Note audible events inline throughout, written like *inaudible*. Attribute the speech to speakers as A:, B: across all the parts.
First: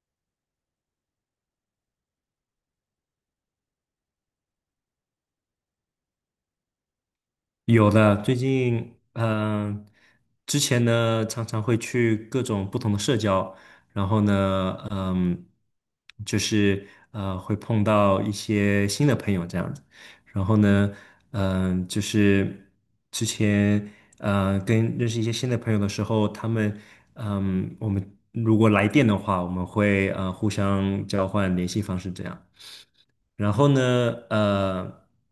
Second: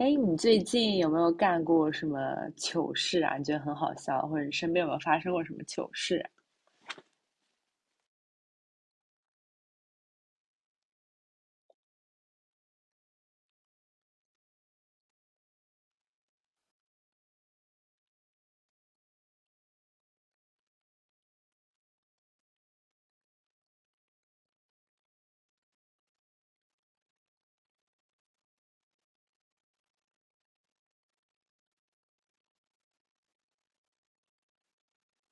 A: 哎，你最近有没有干过什么糗事啊？你觉得很好笑，或者你身边有没有发生过什么糗事啊？
B: 有的，最近呃之前呢常常会去各种不同的社交，然后呢，就是会碰到一些新的朋友这样子。然后呢，就是之前跟认识一些新的朋友的时候，他们嗯、我们如果来电的话，我们会互相交换联系方式这样。然后呢，呃，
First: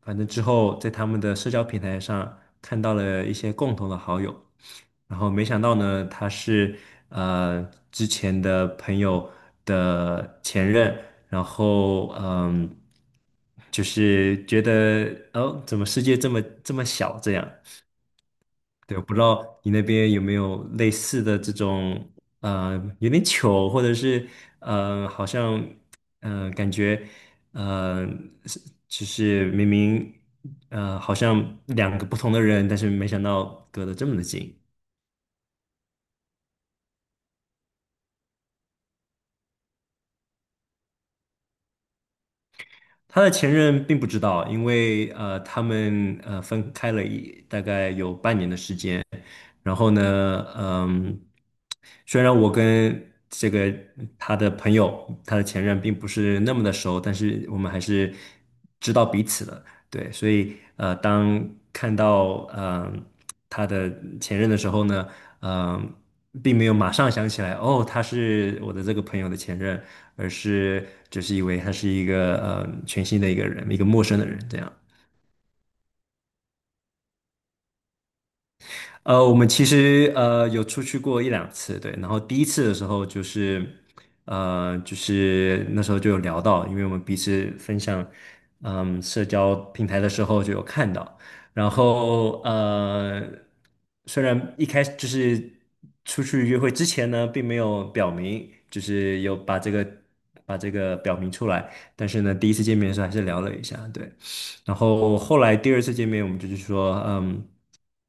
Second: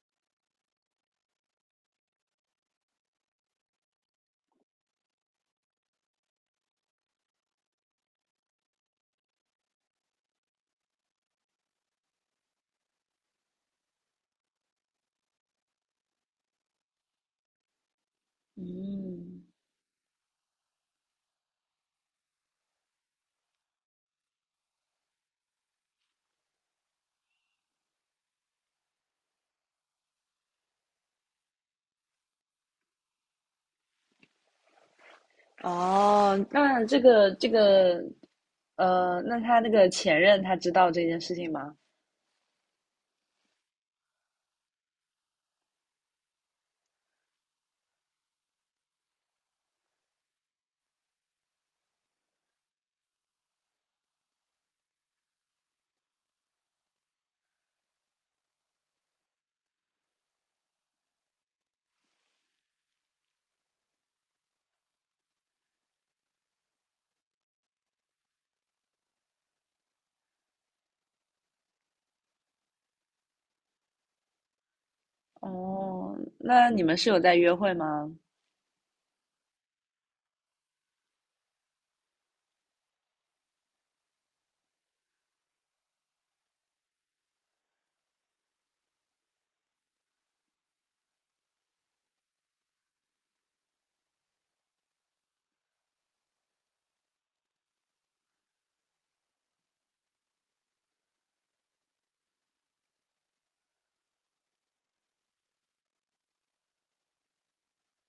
B: 反正之后在他们的社交平台上看到了一些共同的好友，然后没想到呢，他是呃之前的朋友的前任。然后就是觉得，哦，怎么世界这么这么小这样。对，我不知
A: 嗯。
B: 道你那边有没有类似的这种，呃，有点糗，或者是，好像，感觉，呃，是就是明明，好像两个不同的人，但是没想到隔得这么的近。
A: 哦，那那他那个前任他知道这件事情吗？
B: 他的前任并不知道，因为他们分开了一大概有半年的时间。然后呢，虽然我跟这个他的朋友，他的前任并不是那么的熟，但是我们还是知道彼此的。对，所以当看到他的前任的时候呢，嗯、并没有马上想起来，哦，他是我的这个朋友的前任，而是只是以为他是一个全新的一个人，一个陌生的人这样。
A: 哦，那你们是有在约会吗？
B: 我们其实有出去过一两次，对。然后第一次的时候就是那时候就有聊到，因为我们彼此分享，社交平台的时候就有看到。然后虽然一开始就是出去约会之前呢，并没有表明，就是有把这个表明出来，但是呢，第一次见面的时候还是聊了一下，对。然后后来第二次见面，我们就是说，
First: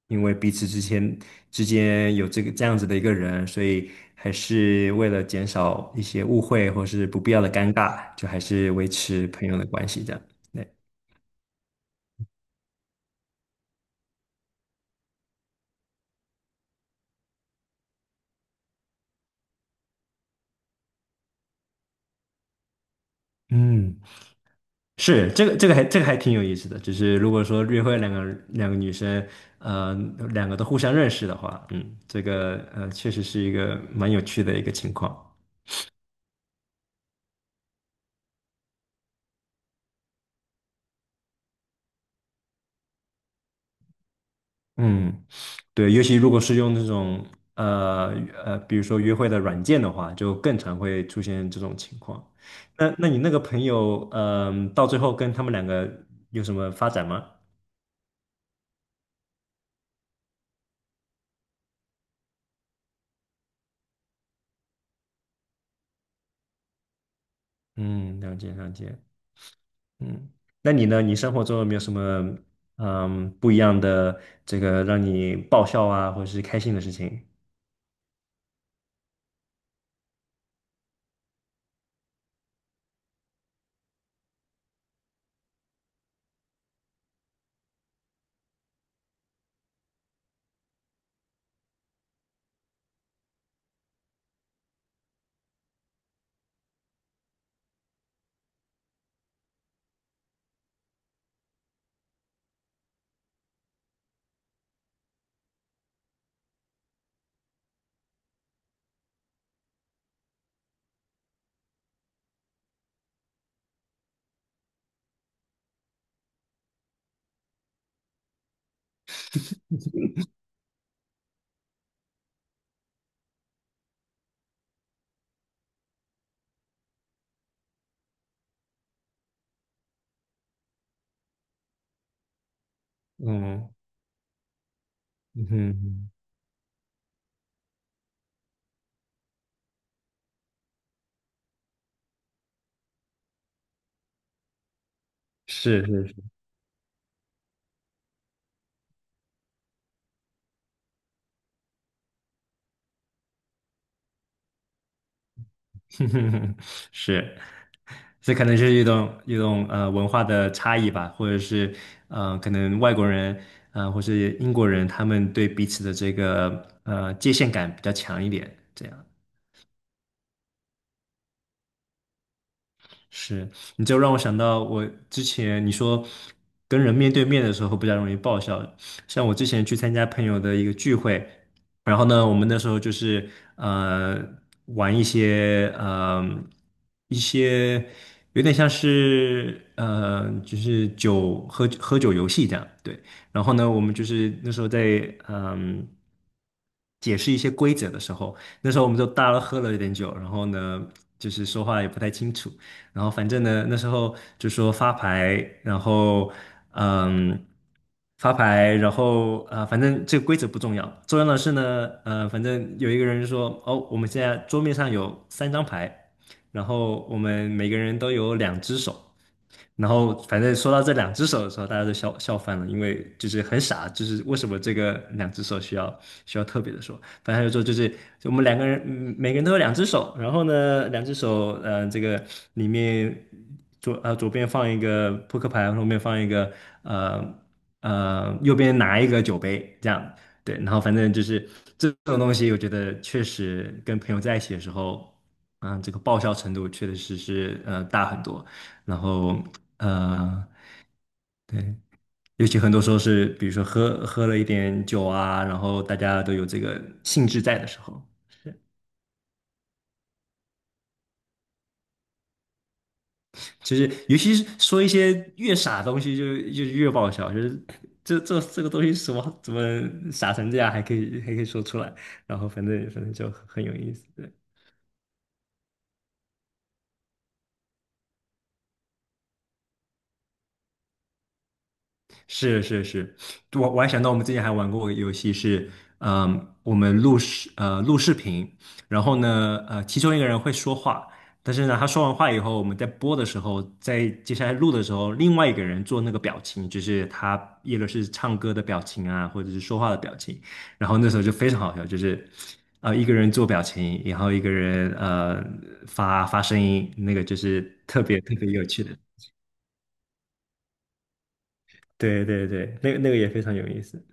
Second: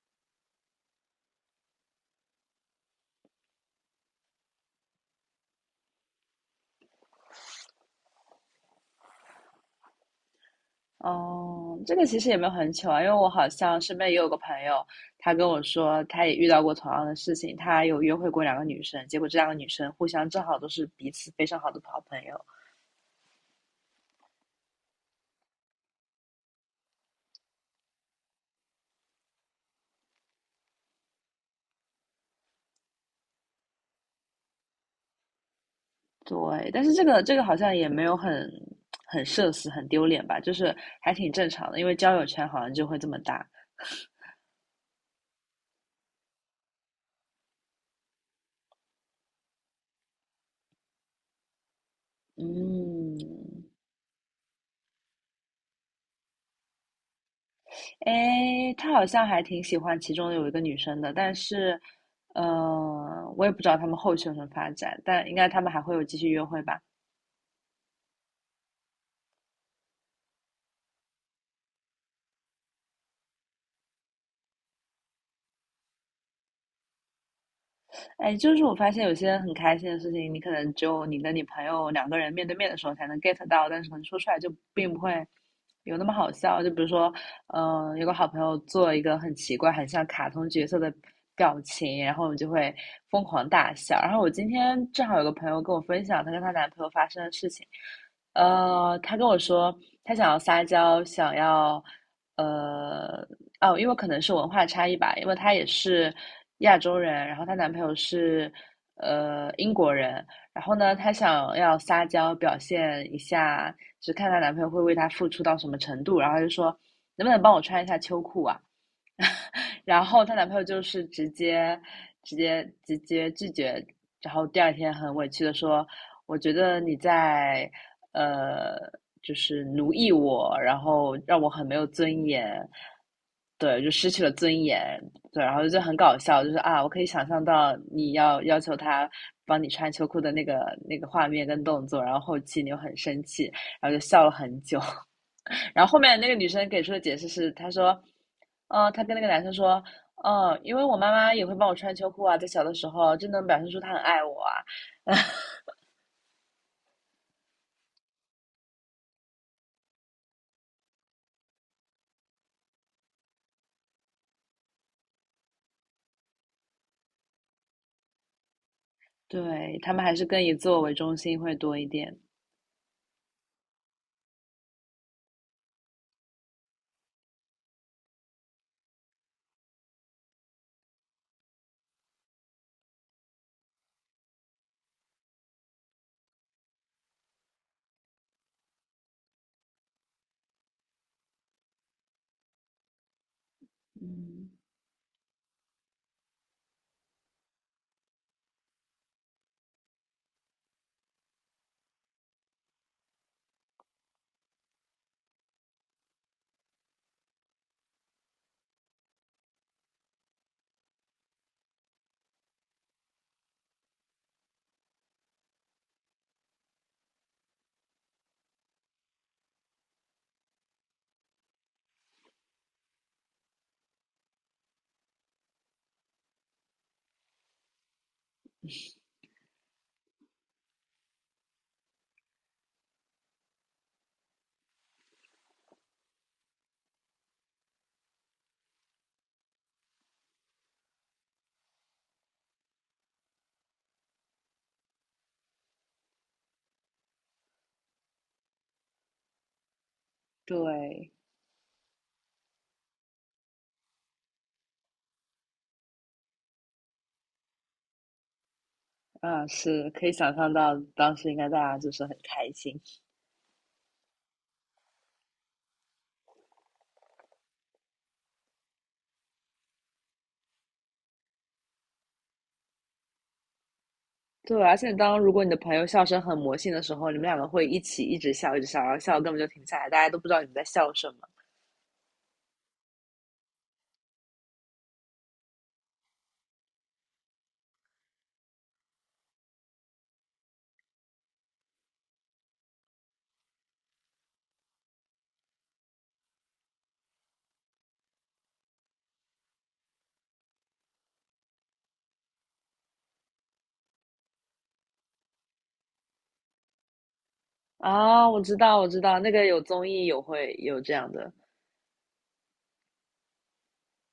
B: 因为彼此之间有这个这样子的一个人，所以还是为了减少一些误会或是不必要的尴尬，就还是维持朋友的关系这样。对。
A: 哦，这个其实也没有很糗啊，因为我好像身边也有个朋友，他跟我说他也遇到过同样的事情，他有约会过两个女生，结果这两个女生互相正好都是彼此非常好的好朋友。
B: 嗯，是这个这个还这个还挺有意思的，就是如果说约会两个女生，呃，两个都互相认识的话，这个确实是一个蛮有趣的一个情况。
A: 对，但是这个这个好像也没有很很社死、很丢脸吧，就是还挺正常的，因为交友圈好像就会这么大。
B: 嗯。对，尤其如果是用这种呃比如说约会的软件的话，就更常会出现这种情况。那
A: 嗯。
B: 你那个朋友，到最后跟他们两个有什么发展吗？
A: 哎，他好像还挺喜欢其中有一个女生的，但是，我也不知道他们后续有什么发展，但应该他们还会有继续约会吧。
B: 嗯，了解了解。嗯，那你呢？你生活中有没有什么不一样的这个让你爆笑啊，或者是开心的事情？
A: 哎，就是我发现有些很开心的事情，你可能只有你跟你朋友两个人面对面的时候才能 get 到，但是可能说出来就并不会有那么好笑。就比如说，有个好朋友做一个很奇怪、很像卡通角色的表情，然后我们就会疯狂大笑。然后我今天正好有个朋友跟我分享她跟她男朋友发生的事情，她跟我说她想要撒娇，想要呃，哦，因为可能是文化差异吧，因为她也是亚洲人，然后她男朋友是英国人。然后呢，她想要撒娇表现一下，就是看她男朋友会为她付出到什么程度，然后她就说能不能帮我穿一下秋裤啊？然后她男朋友就是直接拒绝，然后第二天很委屈的说：“我觉得你在呃，就是奴役我，然后让我很没有尊严。”
B: 嗯
A: 对，就失去了尊严。对，
B: 嗯
A: 然后就很
B: 哼，
A: 搞笑，就是啊，我可以想象到你要求他帮你穿秋裤的那个画面跟动作，然后后期你又很生气，然后就笑了很久。*laughs* 然
B: 是
A: 后后
B: 是。
A: 面那个女生给出的解释是，她说，她跟那个男生说，嗯，因为我妈妈也会帮我穿秋裤啊，在小的时候，真能表现出她很爱我啊。*laughs*
B: *laughs* 是，这可能是一种文化的差异吧，或者是可能外国人或是英国人他们对彼此的这个界限感比较强一点，这样。
A: 对，他们还是更以自我为中心会多一点。
B: 是，你就让我想到我之前你说跟人面对面的时候比较容易爆笑。像我之前去参加朋友的一个聚会，然后呢，我们那时候就是呃玩一些一些有点像是就是喝酒游戏这样。对。然后呢，我们就是
A: 嗯。
B: 那时候在，嗯。解释一些规则的时候，那时候我们就大家都喝了一点酒，然后呢，就是说话也不太清楚。然后反正呢，那时候就说然后嗯，发牌，然后反正这个规则不重要，重要的是呢，反正有一个人说，哦，我们现在桌面上有三张牌，然后我们每个人都有两只手。然后反正说到这两只手的时候，大家都笑笑翻了，因为就是很傻。就是为什么这个两只手需要特别的说？反正他就说就我们两个人。嗯每个人都有两只手，然后呢，两只手，这个里面，左边放一个扑克牌，后面放一个呃呃右边拿一个酒杯，这样。对。然后反正就是这种东西，我觉得确实跟朋友在一起的时候，这个爆笑程度确实是大很多。然后呃，
A: 对。
B: 对，尤其很多时候是，比如说喝了一点酒啊，然后大家都有这个兴致在的时候，
A: 啊，是可以想象到当时应该大家就是很开心。
B: 其实尤其是说一些越傻的东西就越爆笑。就是这个东西什么怎么傻成这样，还可以说出来。然后反正就很有意思，对。
A: 对，而且当如果你的朋友笑声很魔性的时候，你们两个会一起一直笑，一直笑，然后笑根本就停不下来，大家都不知道你们在笑什么。
B: 是是是，我还想到我们之前还玩过个游戏是，我们录视频。然后呢，其中一个人会说话。但是呢，他说完话以后，我们在播的时候，在接下来录的时候，另外一个人做那个表情，就是他也就是唱歌的表情啊，或者是说话的表情。然后那时候就非常好笑，就是啊，一个人做表情，然后一个人发声音，那个就是特别
A: 啊，
B: 特
A: 我
B: 别
A: 知
B: 有
A: 道，
B: 趣
A: 我
B: 的。
A: 知道，那个有综艺有会有这样的。
B: 对对对，那个也非常有意思，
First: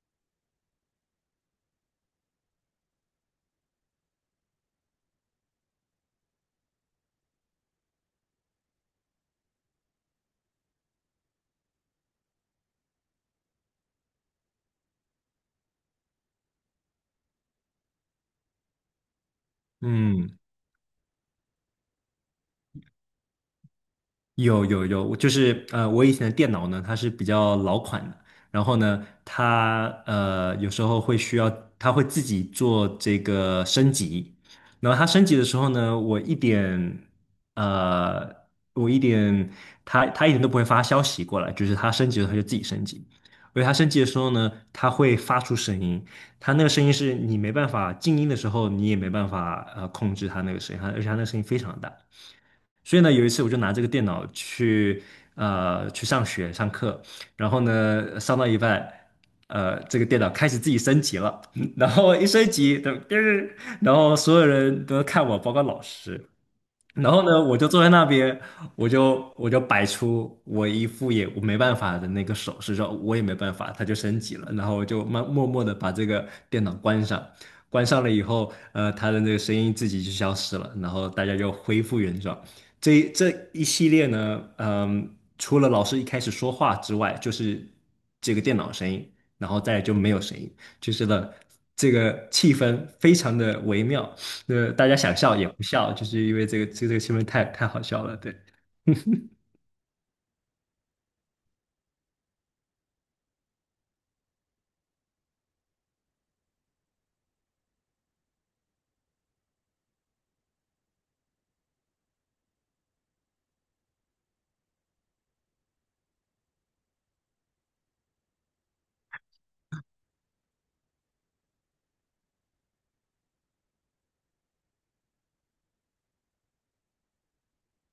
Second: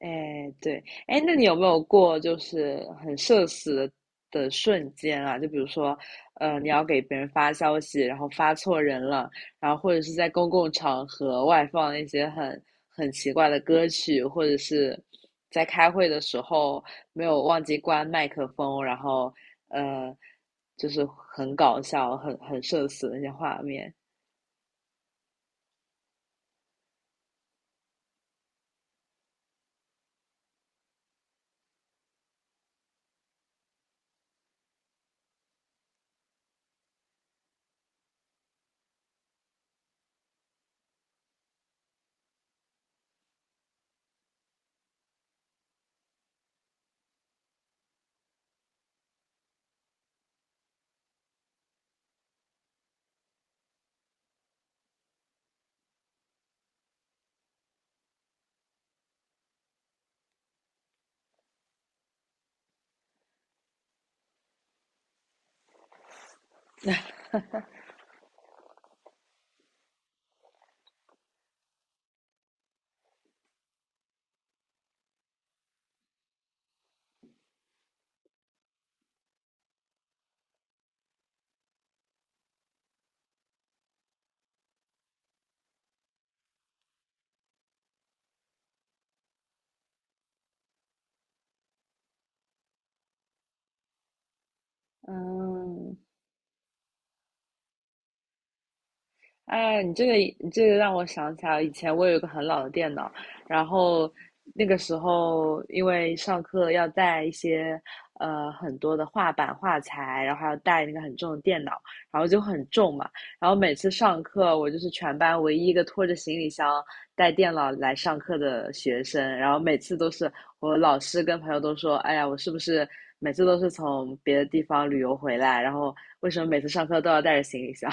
A: 哎，对。哎，那你有没有过就是很社死的的瞬间啊？就比如说，你要给别人发消息，然后发错人了，然后或者是在公共场合外放一些很很奇怪的歌曲，或者是在开会的时候没有忘记关麦克风，然后呃，
B: 嗯。
A: 就是很搞笑、很很社死的那些画面。
B: 有有有，我就是呃，我以前的电脑呢，它是比较老款的。然后呢，它有时候会需要，它会自己做这个升级。然后它升级的时候呢，我一点呃，我一点，它它一点都不会发消息过来，就是它升级了，它就自己升级。而且它升级的时候呢，它会发出声音，它那个声音是你没办法静音的时候，你也没办法控制它那个声音，而且它那个声音非常大。所以呢，有一次我就拿这个电脑去上学上课。然后呢上到一半，这个电脑开始自己升级了，*laughs* 然后一升级，噔。然后所有人都看我，包括老师。然后呢，我就坐在那边，我就摆出我一副也我没办法的那个手势，说我也没办法，他就升级了。然后我就默默的把这个电脑关上。关上了以后，他的那个声音自己就消失了，然后大家就恢复原状。这一系列呢，除了老师一开始说话之外，就是这个电脑声音，然后再来就没有声音，就是了。这个气氛非常的微妙。对，大家想笑也不笑，
A: 嗯。
B: 就是因为这个新闻太好笑了。对。
A: 哎，你这个让我想起来，以前我有一个很老的电脑，然后那个时候因为上课要带一些很多的画板画材，然后还要带那个很重的电脑，然后就很重嘛。然后每次上课，我就是全班唯一一个拖着行李箱带电脑来上课的学生，然后每次都是我老师跟朋友都说，哎呀，我是不是每次都是从别的地方旅游回来，然后为什么每次上课都要带着行李箱？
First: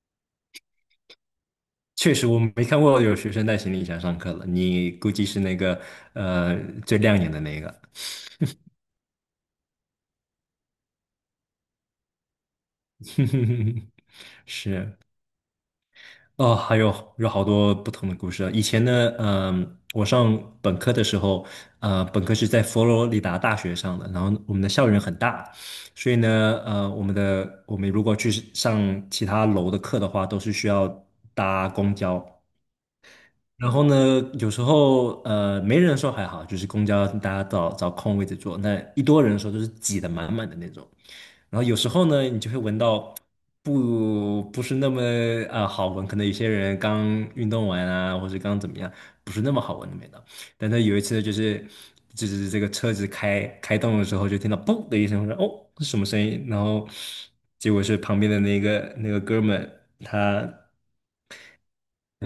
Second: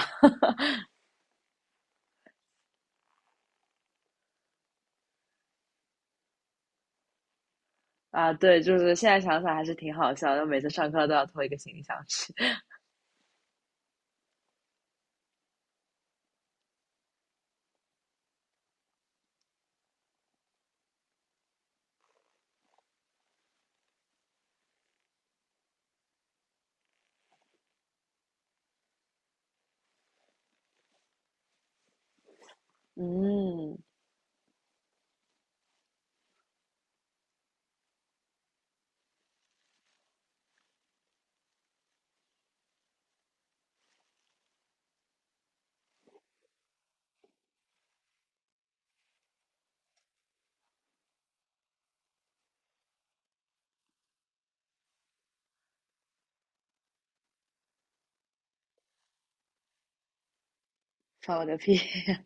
B: 确实我没看过有学生带行李箱上课了，你估计是那个呃最亮眼的那个。
A: 啊，对，就是现在想想还是挺好笑的，每次上课都要拖一个行李箱去。*laughs*
B: *laughs* 是。哦，还有好多不同的故事啊。以前呢，我上本科的时候，本科是在佛罗里达大学上的，然后我们的校园很大。所以呢，我们如果去上其他楼的课的话，都是需要搭公交。然
A: 嗯，
B: 后呢，有时候没人的时候还好，就是公交大家找找空位置坐，那一多人的时候就是挤得满满的那种。然后有时候呢，你就会闻到不是那么好闻，可能有些人刚运动完啊，或者刚怎么样，不是那么好闻的味道。但他有一次就是这个车子开动的时候，就听到嘣的一声，我说，哦，是什么声音？然后结果是旁边的那个哥们，他。
A: 放我个屁。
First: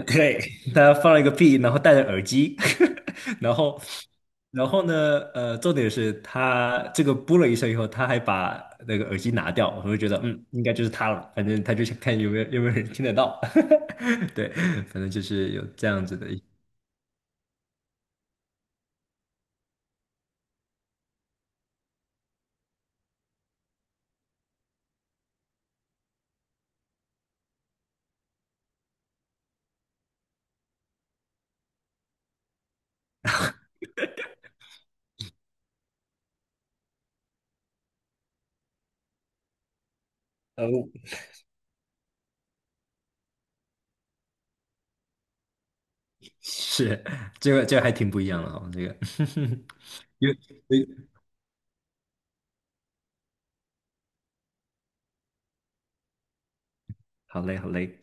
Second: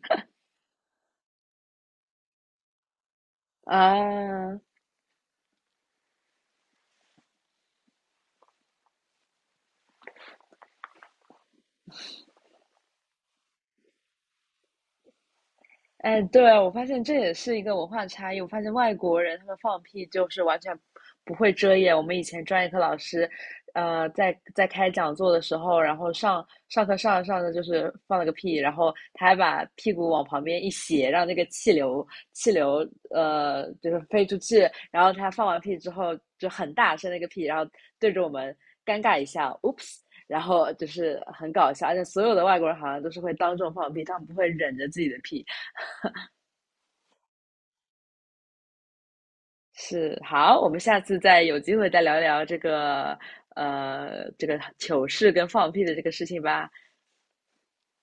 B: 对，他放了一个屁，然后戴着耳机。*laughs* 然
A: *laughs*！
B: 后，
A: 啊。
B: 然后呢，重点是他这个噗了一声以后，他还把那个耳机拿掉，我就觉得，嗯，应该就是他了。反正他就想看有没有人听得到。*laughs* 对，反正就是有这样子
A: 哎，
B: 的一，
A: 对啊，我发现这也是一个文化差异。我发现外国人他们放屁就是完全不会遮掩。我们以前专业课老师，在开讲座的时候，然后上课上着上着就是放了个屁，然后他还把屁股往旁边一斜，让那个气流就是飞出去。然后他放完屁之后就很大声的一个屁，然后对着我们尴尬一下，oops。然
B: 呃，
A: 后就是很搞笑，而且所有的外国人好像都是会当众放屁，他们不会忍着自己的屁。
B: 是，这个还挺不一样的哦，这个。*laughs*
A: 是，
B: 有，
A: 好，我们
B: 有，
A: 下次再有机会再聊聊这个，这个糗事跟放屁的这个事情吧。
B: 好嘞，好嘞。